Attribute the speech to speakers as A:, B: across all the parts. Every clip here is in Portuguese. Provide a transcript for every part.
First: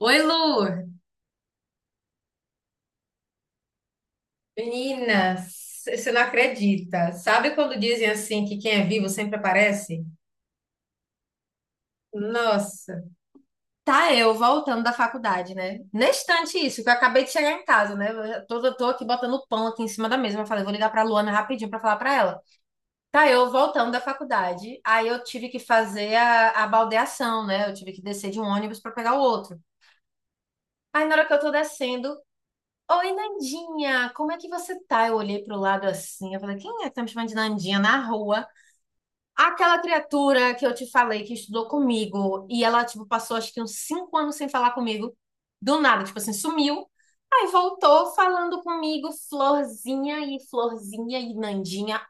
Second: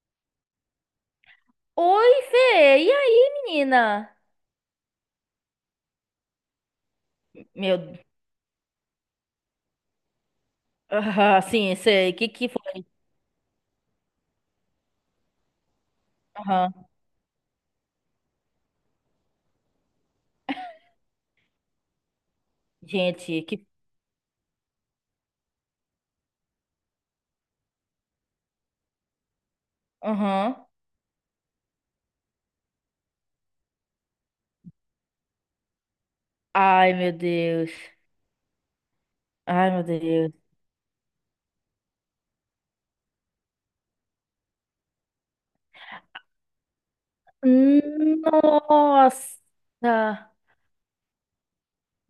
A: Oi, Lu!
B: Oi, Fê. E aí, menina?
A: Meninas, você não acredita. Sabe quando
B: Meu,
A: dizem assim que quem é vivo sempre aparece?
B: ah, sim, sei. Que foi?
A: Nossa, tá eu voltando da faculdade, né? Neste instante
B: Aham.
A: isso, que eu acabei de chegar em casa, né? Eu já tô aqui botando pão aqui em cima da mesa. Eu falei, vou ligar pra Luana rapidinho pra falar pra ela. Tá
B: Gente,
A: eu
B: que
A: voltando da faculdade, aí eu tive que fazer a baldecer de um pra pegar o outro.
B: Aham.
A: Aí tendo, oi, Nandinha, como você. Quem é
B: Ai,
A: que tá me
B: meu
A: chamando
B: Deus.
A: na rua?
B: Ai,
A: Aquela
B: meu Deus.
A: criatura que eu te falei, ia comigo, dormiu.
B: Nossa.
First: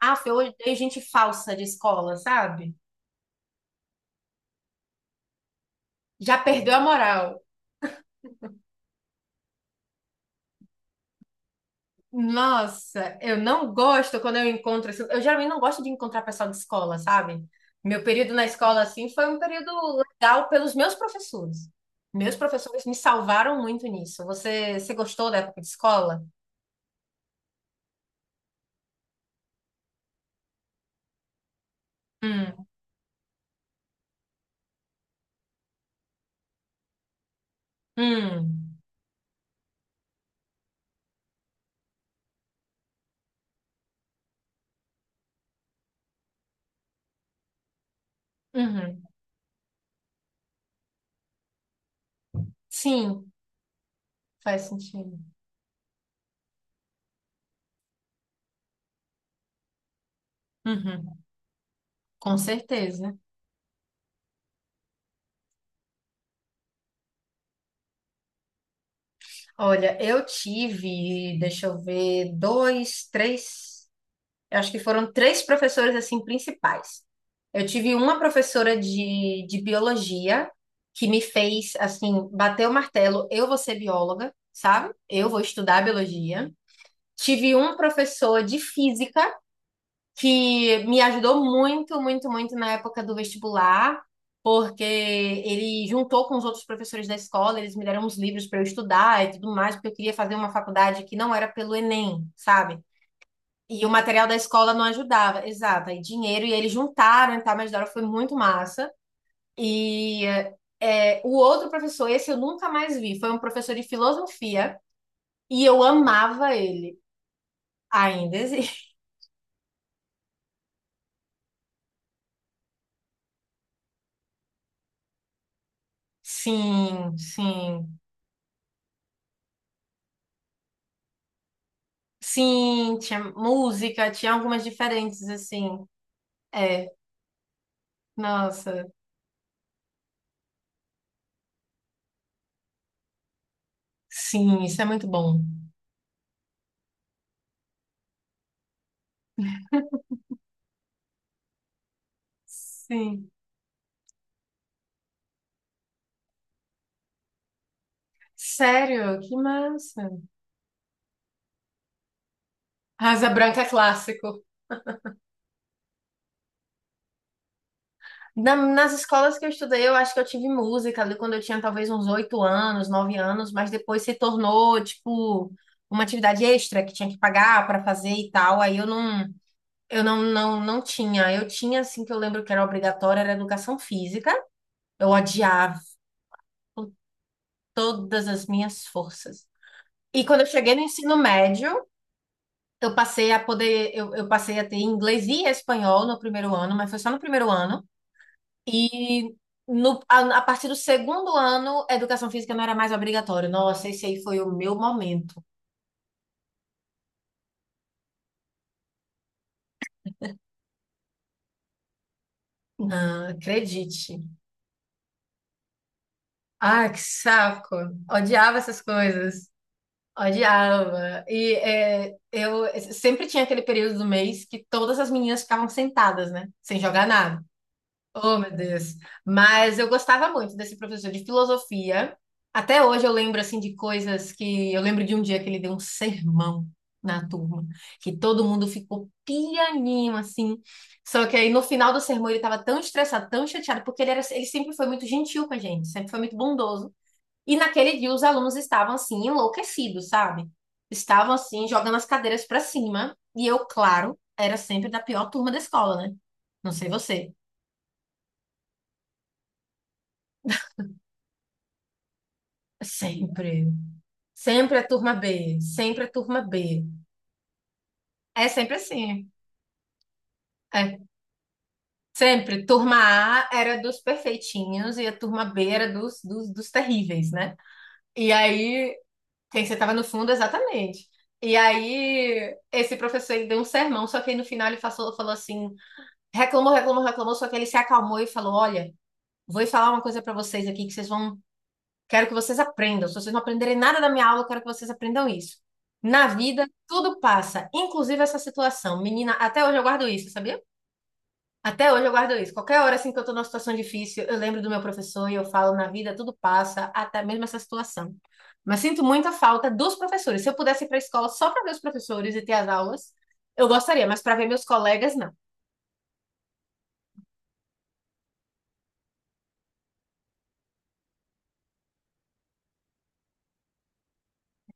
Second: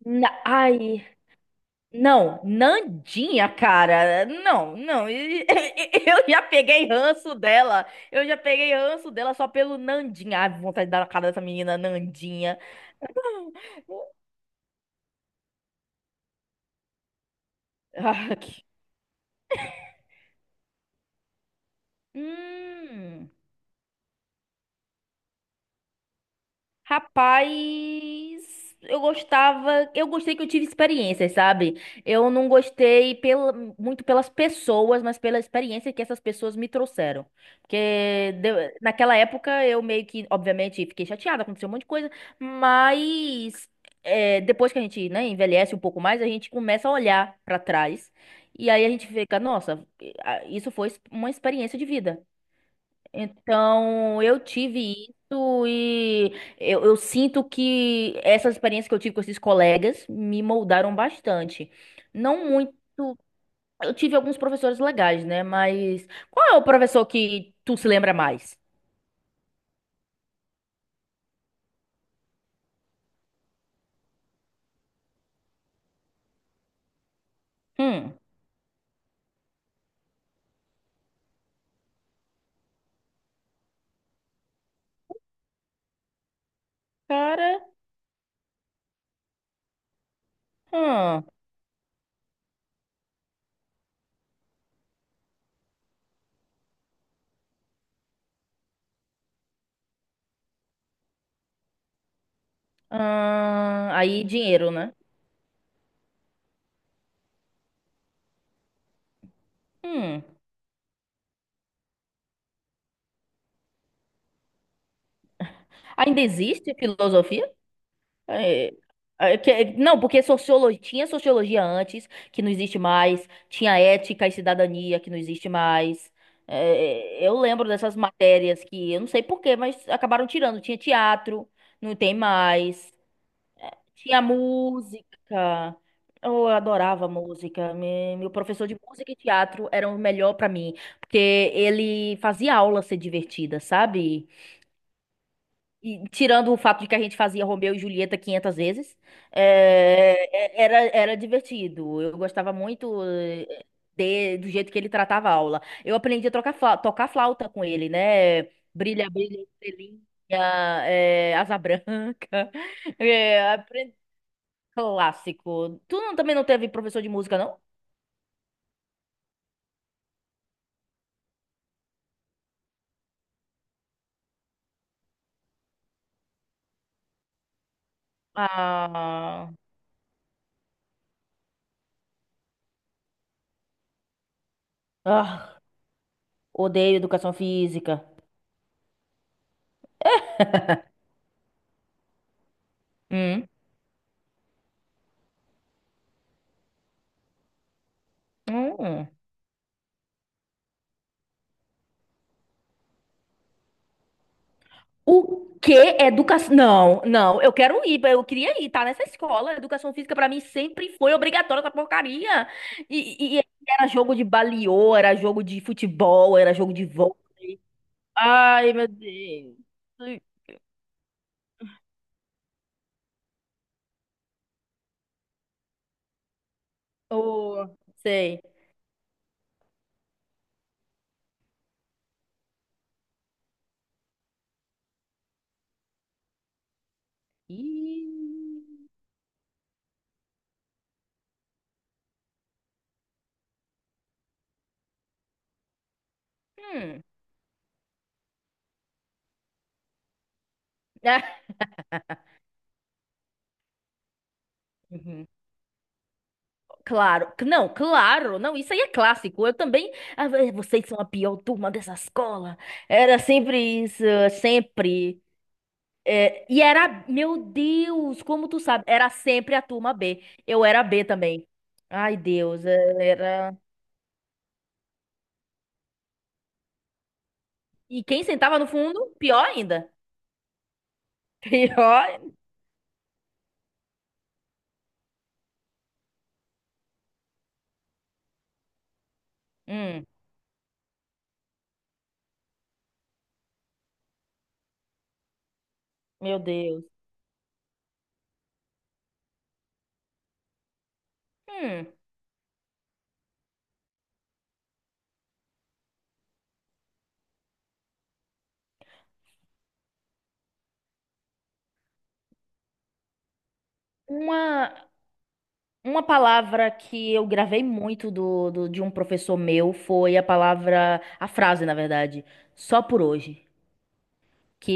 A: Ah, eu odeio gente
B: Ai.
A: falsa de escola,
B: Não,
A: sabe?
B: Nandinha, cara. Não, não. Eu
A: Já
B: já
A: perdeu a
B: peguei
A: moral.
B: ranço dela. Eu já peguei ranço dela só pelo Nandinha. Ai, vontade de dar na cara dessa menina, Nandinha.
A: Nossa, eu não gosto quando eu encontro, assim. Eu geralmente não gosto de encontrar pessoal de escola, sabe? Meu período
B: Ah,
A: na
B: que...
A: escola, assim, foi um período legal pelos meus professores. Meus professores me
B: Hum.
A: salvaram muito nisso. Você gostou da época de escola?
B: Rapaz, eu gostei que eu tive experiências, sabe? Eu não
A: Hum,
B: gostei muito pelas pessoas, mas pela experiência que essas pessoas me trouxeram. Porque
A: hum,
B: naquela época eu meio que, obviamente, fiquei chateada, aconteceu um monte de coisa, mas depois que a gente, né, envelhece um pouco mais, a gente começa a olhar pra trás. E aí a
A: uhum.
B: gente fica, nossa, ah, isso foi uma experiência de vida.
A: Sim,
B: Então, eu
A: faz
B: tive
A: sentido.
B: isso e eu sinto que essa experiência que eu tive com esses colegas me moldaram
A: Uhum,
B: bastante.
A: com
B: Não muito.
A: certeza.
B: Eu tive alguns professores legais, né? Mas qual é o professor que tu se lembra mais?
A: Olha, eu tive, deixa eu ver, dois, três. Eu acho que foram três professoras assim principais. Eu tive
B: Hum,
A: uma professora de biologia que me fez assim bater o martelo, eu vou ser bióloga, sabe? Eu vou estudar biologia. Tive
B: cara.
A: um professor de física que me
B: Hum,
A: ajudou muito, muito, muito na época do vestibular, porque ele juntou com os outros professores da escola, eles me deram uns livros para eu estudar e tudo mais, porque eu queria fazer uma faculdade que não era pelo Enem, sabe? E o
B: aí,
A: material da
B: dinheiro,
A: escola não
B: né?
A: ajudava, exato. Aí dinheiro e eles juntaram e tal, mas Dora foi muito massa.
B: Hum,
A: E o outro professor, esse eu nunca mais vi, foi um professor de filosofia e eu
B: ainda
A: amava
B: existe
A: ele.
B: filosofia?
A: Ainda
B: É,
A: existe.
B: não, porque sociologia, tinha sociologia antes, que não existe mais, tinha ética e cidadania, que não existe mais.
A: Sim,
B: Eu lembro dessas
A: sim.
B: matérias que eu não sei por quê, mas acabaram tirando. Tinha teatro, não tem mais.
A: Sim, tinha música,
B: Tinha
A: tinha algumas diferentes,
B: música.
A: assim.
B: Eu
A: É,
B: adorava música. Meu professor de
A: nossa,
B: música e teatro era o melhor pra mim, porque ele fazia a aula ser divertida, sabe?
A: sim, isso é muito bom.
B: E tirando o fato de que a gente fazia Romeu e Julieta 500 vezes, era divertido. Eu gostava muito
A: Sim.
B: do jeito que ele tratava a aula. Eu aprendi a tocar flauta com ele, né? Brilha,
A: Sério, que
B: brilha, estrelinha,
A: massa.
B: asa branca.
A: Asa
B: É,
A: Branca é
B: apre-
A: clássico.
B: Clássico. Tu não- Também não teve professor de música, não?
A: Nas escolas que eu estudei, eu acho que eu tive música ali quando eu tinha talvez uns 8 anos, 9 anos, mas depois se tornou, tipo, uma atividade extra que tinha que pagar para fazer e tal. Aí eu não,
B: Ah,
A: eu não, não, não tinha. Eu tinha, assim, que eu lembro que era obrigatória, era educação física. Eu
B: ah,
A: odiava
B: odeio educação física.
A: todas as minhas forças. E quando eu cheguei no ensino médio, eu passei a
B: Hum.
A: poder, eu, eu passei a ter inglês e espanhol no primeiro ano, mas foi só no primeiro ano.
B: Hum.
A: E no, a partir do segundo ano, educação física não era mais obrigatório. Nossa, esse aí foi o meu momento.
B: O quê? Educação? Não, não, eu quero ir, eu queria ir, tá nessa escola. Educação física pra mim sempre foi obrigatória essa porcaria.
A: Não,
B: E era jogo
A: acredite.
B: de baliô, era jogo de futebol, era jogo de
A: Ah, que
B: vôlei.
A: saco. Odiava
B: Ai,
A: essas
B: meu
A: coisas.
B: Deus.
A: Odiava. Eu sempre tinha aquele período do mês que todas as meninas ficavam sentadas, né? Sem jogar nada.
B: Oh,
A: Oh,
B: sei.
A: meu Deus. Mas eu gostava muito desse professor de filosofia. Até hoje eu lembro assim de coisas que eu lembro de um dia que ele deu um sermão na turma, que todo
B: Ih,
A: mundo ficou pianinho assim. Só que aí no final do sermão ele estava tão estressado, tão chateado, porque ele sempre foi muito gentil com a gente, sempre foi muito bondoso.
B: hum.
A: E naquele dia os alunos estavam assim enlouquecidos, sabe? Estavam assim jogando as cadeiras para cima, e eu, claro, era sempre da
B: Uhum.
A: pior turma da escola, né? Não sei você.
B: Claro, não, isso aí é clássico. Eu também, ah, vocês são a pior turma dessa escola. Era
A: Sempre.
B: sempre isso,
A: Sempre a turma
B: sempre.
A: B. Sempre a turma
B: E
A: B.
B: era, meu Deus,
A: É
B: como tu
A: sempre
B: sabe, era
A: assim.
B: sempre a turma B. Eu era
A: É.
B: B também. Ai,
A: Sempre.
B: Deus,
A: Turma
B: é,
A: A
B: era.
A: era dos perfeitinhos e a turma B era dos terríveis, né?
B: E quem
A: E
B: sentava no
A: aí,
B: fundo, pior
A: quem você
B: ainda.
A: tava no fundo, exatamente. E
B: Pior.
A: aí, esse professor ele deu um sermão, só que aí no final ele falou assim: reclamou, reclamou, reclamou, só que ele se acalmou e falou: Olha, vou falar uma
B: Hum,
A: coisa pra vocês aqui que vocês vão. Quero que vocês aprendam. Se vocês não aprenderem nada da minha aula, eu quero que vocês aprendam isso. Na
B: meu
A: vida,
B: Deus.
A: tudo passa, inclusive essa situação. Menina, até hoje eu guardo isso, sabia?
B: Hum,
A: Até hoje eu guardo isso. Qualquer hora assim que eu tô numa situação difícil, eu lembro do meu professor e eu falo, na vida tudo passa, até mesmo essa situação. Mas sinto muita falta dos professores. Se eu pudesse ir para a escola só para ver os professores e ter as aulas, eu gostaria, mas para ver meus
B: uma,
A: colegas, não.
B: uma palavra que eu gravei muito de um professor meu foi a palavra, a frase, na verdade, só por hoje.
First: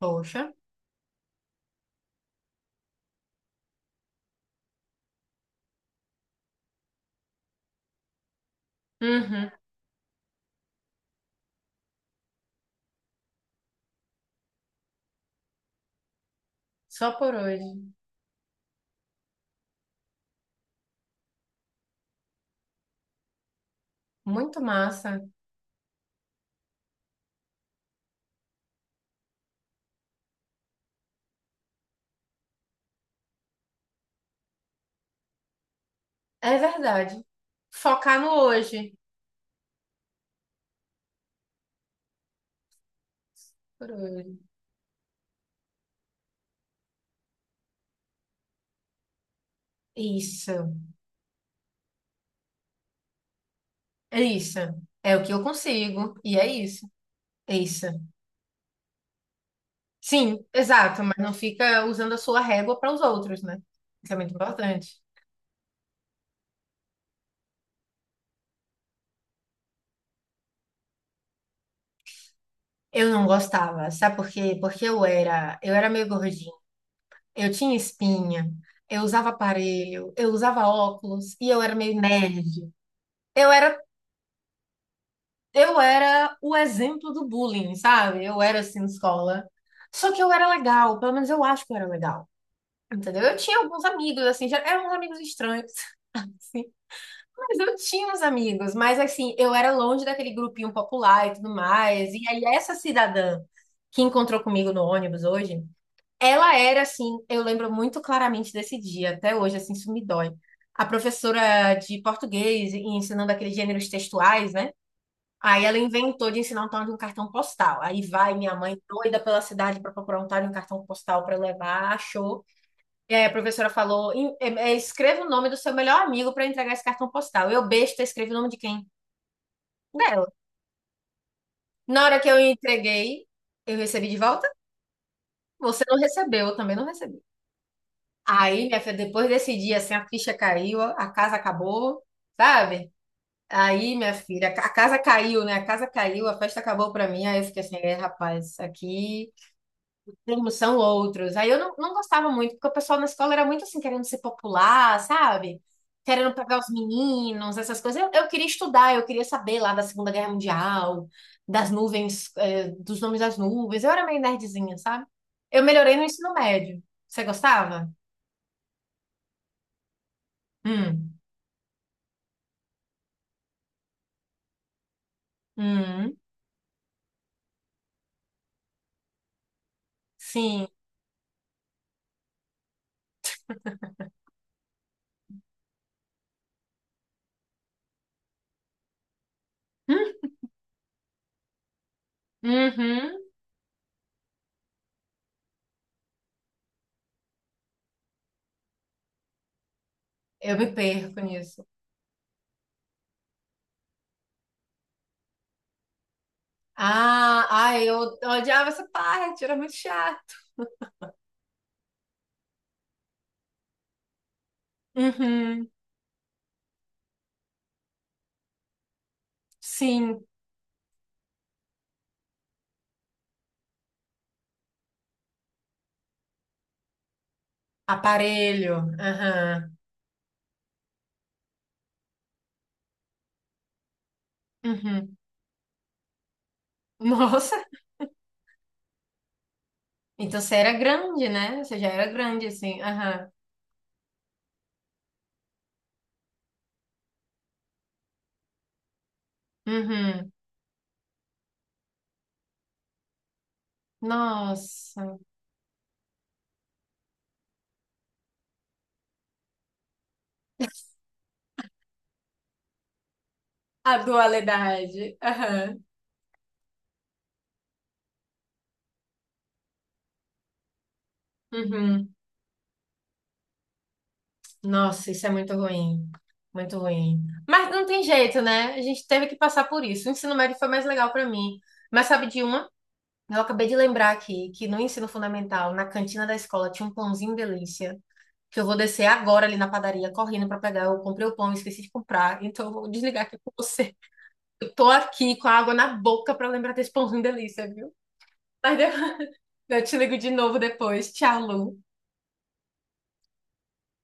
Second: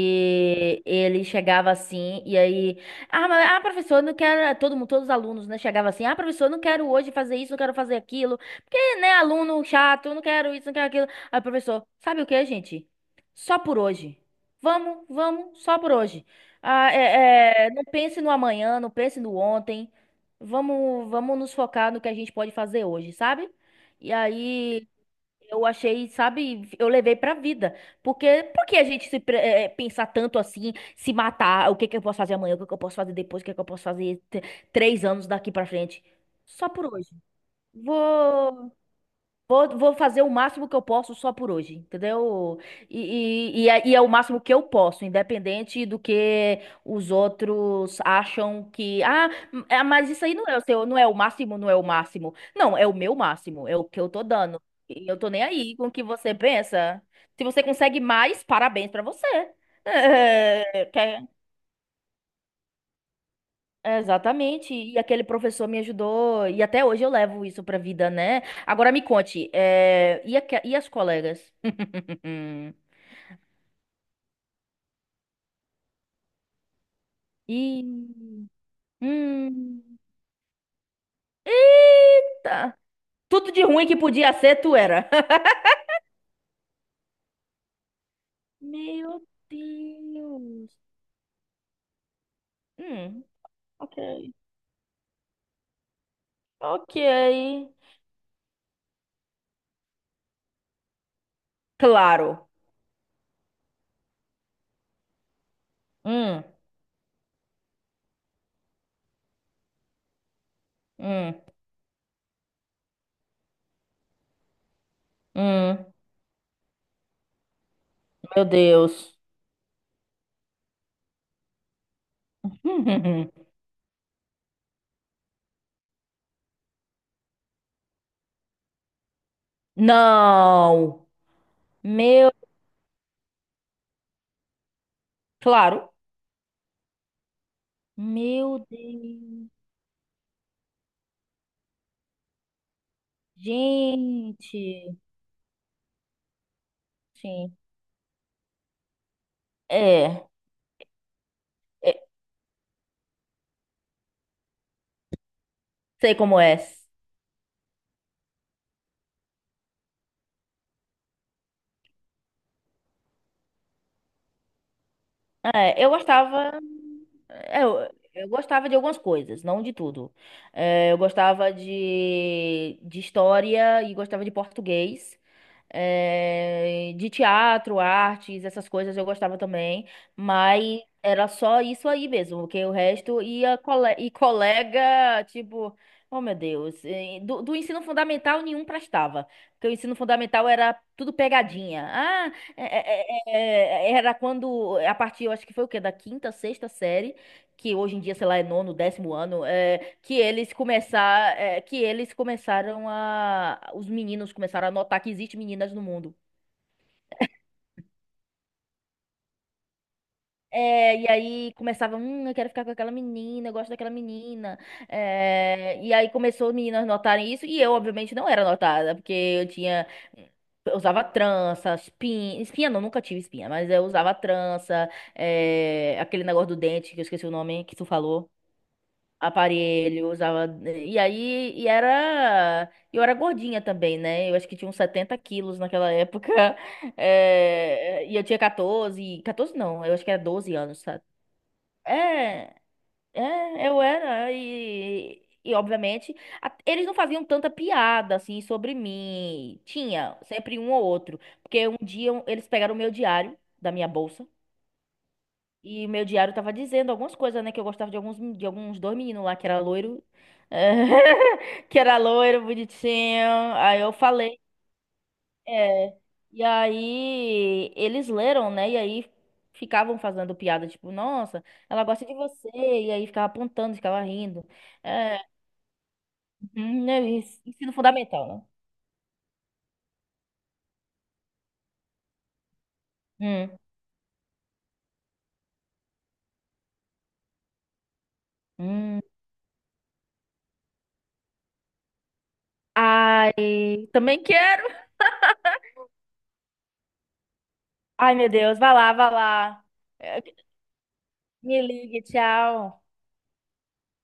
A: Poxa.
B: ele chegava assim e aí, ah, mas, ah, professor, eu não quero, todo mundo, todos os alunos, né, chegava assim, ah, professor, eu não quero hoje fazer isso, não quero fazer aquilo, porque, né,
A: Uhum.
B: aluno chato, eu não quero isso, não quero aquilo. Aí, o professor, sabe o que, gente? Só por hoje. Vamos, vamos, só por hoje. Ah,
A: Só por hoje.
B: não pense no amanhã, não pense no ontem. Vamos, vamos nos focar no que a gente pode fazer hoje, sabe? E
A: Muito
B: aí
A: massa.
B: eu achei, sabe, eu levei pra vida. Porque por que a gente se pre- eh, pensar tanto assim, se matar, o que que eu posso fazer amanhã, o que que eu posso fazer depois, o que que eu posso fazer três anos daqui pra frente?
A: É
B: Só por hoje.
A: verdade. Focar no
B: Vou
A: hoje.
B: vou fazer o máximo que eu posso só por hoje, entendeu? E, e, e é,
A: Por
B: e é o
A: hoje.
B: máximo que eu posso, independente do que os outros acham que. Ah, mas isso aí não é o
A: Isso,
B: seu, não é o máximo, não é o máximo. Não, é o meu máximo, é o que eu tô
A: isso.
B: dando. E
A: É
B: eu
A: o
B: tô
A: que eu
B: nem aí com o que
A: consigo,
B: você
A: e é isso,
B: pensa. Se
A: é
B: você
A: isso.
B: consegue mais, parabéns pra você.
A: Sim,
B: É,
A: exato, mas
B: quer-
A: não fica usando a sua régua para os outros, né? Isso é muito
B: Exatamente,
A: importante.
B: e aquele professor me ajudou, e até hoje eu levo isso pra vida, né? Agora me conte, e as colegas?
A: Eu não gostava, sabe por quê? Porque eu era meio gordinha, eu tinha
B: E.
A: espinha, eu usava
B: Hum.
A: aparelho, eu usava óculos e eu era meio nerd.
B: Eita!
A: Eu
B: Tudo de
A: era,
B: ruim que podia ser, tu era.
A: eu era o exemplo do bullying, sabe? Eu era assim na
B: Meu
A: escola. Só que eu era
B: Deus.
A: legal, pelo menos eu acho que eu era legal. Entendeu?
B: Hum,
A: Eu tinha alguns
B: ok.
A: amigos, assim, já eram uns amigos estranhos. Sim.
B: Ok.
A: Mas eu tinha uns amigos, mas assim, eu era longe daquele grupinho popular e tudo mais. E aí,
B: Claro.
A: essa cidadã que encontrou comigo no ônibus hoje,
B: Hum,
A: ela era assim, eu lembro muito claramente desse dia, até hoje, assim, isso me dói. A
B: hum,
A: professora de português, e ensinando aqueles gêneros textuais, né? Aí ela
B: hum.
A: inventou de ensinar um tal de um cartão postal. Aí vai
B: Meu
A: minha mãe
B: Deus.
A: doida pela cidade para procurar um tal de um cartão postal para levar, achou. E aí a professora falou: Escreva o nome do seu melhor amigo para entregar esse cartão postal. Eu, besta, escrevi o nome de quem? Dela.
B: Não.
A: Na hora que
B: Meu.
A: eu entreguei, eu recebi de volta? Você
B: Claro.
A: não recebeu, eu também não recebi. Aí,
B: Meu
A: minha filha, depois
B: Deus.
A: desse dia, assim, a ficha caiu, a casa acabou, sabe? Aí, minha filha, a
B: Gente,
A: casa caiu, né? A casa caiu, a festa acabou pra mim. Aí eu
B: sim.
A: fiquei assim, rapaz, aqui.
B: É,
A: Sim, são outros. Aí eu não, não
B: é,
A: gostava muito, porque o pessoal na escola era muito assim, querendo ser popular, sabe?
B: Sei
A: Querendo
B: como
A: pegar
B: é.
A: os meninos, essas coisas. Eu queria estudar, eu queria saber lá da Segunda Guerra Mundial, das nuvens, dos nomes das nuvens. Eu era meio nerdzinha, sabe? Eu
B: É, eu
A: melhorei no ensino
B: gostava.
A: médio. Você
B: é, Eu,
A: gostava?
B: eu gostava de algumas coisas, não de tudo. É, eu
A: Hum,
B: gostava de história e gostava de português.
A: hum,
B: É, de teatro, artes, essas coisas eu gostava também.
A: sim.
B: Mas era só isso aí mesmo, porque o resto e colega, tipo, oh meu Deus, do ensino fundamental nenhum prestava. Porque o ensino
A: Hum,
B: fundamental era tudo pegadinha. Ah,
A: uhum.
B: era quando, a partir, eu acho que foi o quê? Da quinta, sexta série, que hoje em dia, sei lá, é nono, décimo ano,
A: Eu me perco nisso.
B: que eles começaram os meninos começaram a notar que existe meninas no mundo.
A: Ah, ai, eu odiava essa parte, era muito chato.
B: E aí começava, eu quero ficar com aquela menina, eu gosto daquela menina.
A: Uhum.
B: E aí começou as meninas notarem isso, e eu, obviamente, não era notada, porque eu tinha.
A: Sim.
B: Eu usava trança, espinha. Espinha não, nunca tive espinha, mas eu usava trança, aquele negócio do dente, que eu esqueci o nome que tu falou.
A: Aparelho. Aham.
B: Aparelho, usava. E aí, e era. Eu era gordinha também, né? Eu acho que tinha uns
A: Uhum.
B: 70 quilos naquela época.
A: Nossa,
B: E eu tinha 14 14 não, eu acho que era
A: então você
B: 12
A: era
B: anos,
A: grande, né? Você já era grande,
B: é,
A: assim. Aham.
B: eu era e obviamente eles não faziam tanta piada assim sobre mim. Tinha
A: Uhum.
B: sempre um ou outro, porque um dia eles pegaram o meu diário da minha bolsa
A: Nossa.
B: e o meu diário tava dizendo algumas coisas, né, que eu gostava de alguns dois meninos lá que era loiro, eh, que era loiro, bonitinho. Aí eu
A: A
B: falei
A: dualidade. Aham.
B: é. E aí eles leram, né? E aí ficavam fazendo piada, tipo, nossa, ela gosta
A: Uhum.
B: de você. E aí ficava apontando, ficava rindo.
A: Nossa,
B: É,
A: isso é muito ruim. Muito
B: né,
A: ruim. Mas
B: ensino
A: não tem jeito,
B: fundamental,
A: né? A gente teve que passar por isso. O ensino médio foi mais legal pra mim. Mas sabe de uma? Eu
B: né?
A: acabei de lembrar aqui que no ensino fundamental, na cantina da escola, tinha um pãozinho delícia. Que eu vou
B: Hum, hum.
A: descer agora ali na padaria correndo para pegar. Eu comprei o pão, esqueci de comprar, então eu vou desligar aqui com
B: Ai,
A: você.
B: também quero.
A: Eu tô aqui com a água na boca para lembrar desse pãozinho delícia, viu?
B: Ai, meu Deus, vai
A: Mas eu
B: lá, vai lá.
A: eu te ligo
B: É,
A: de novo depois. Tchau,
B: Me
A: Lu.
B: ligue, tchau.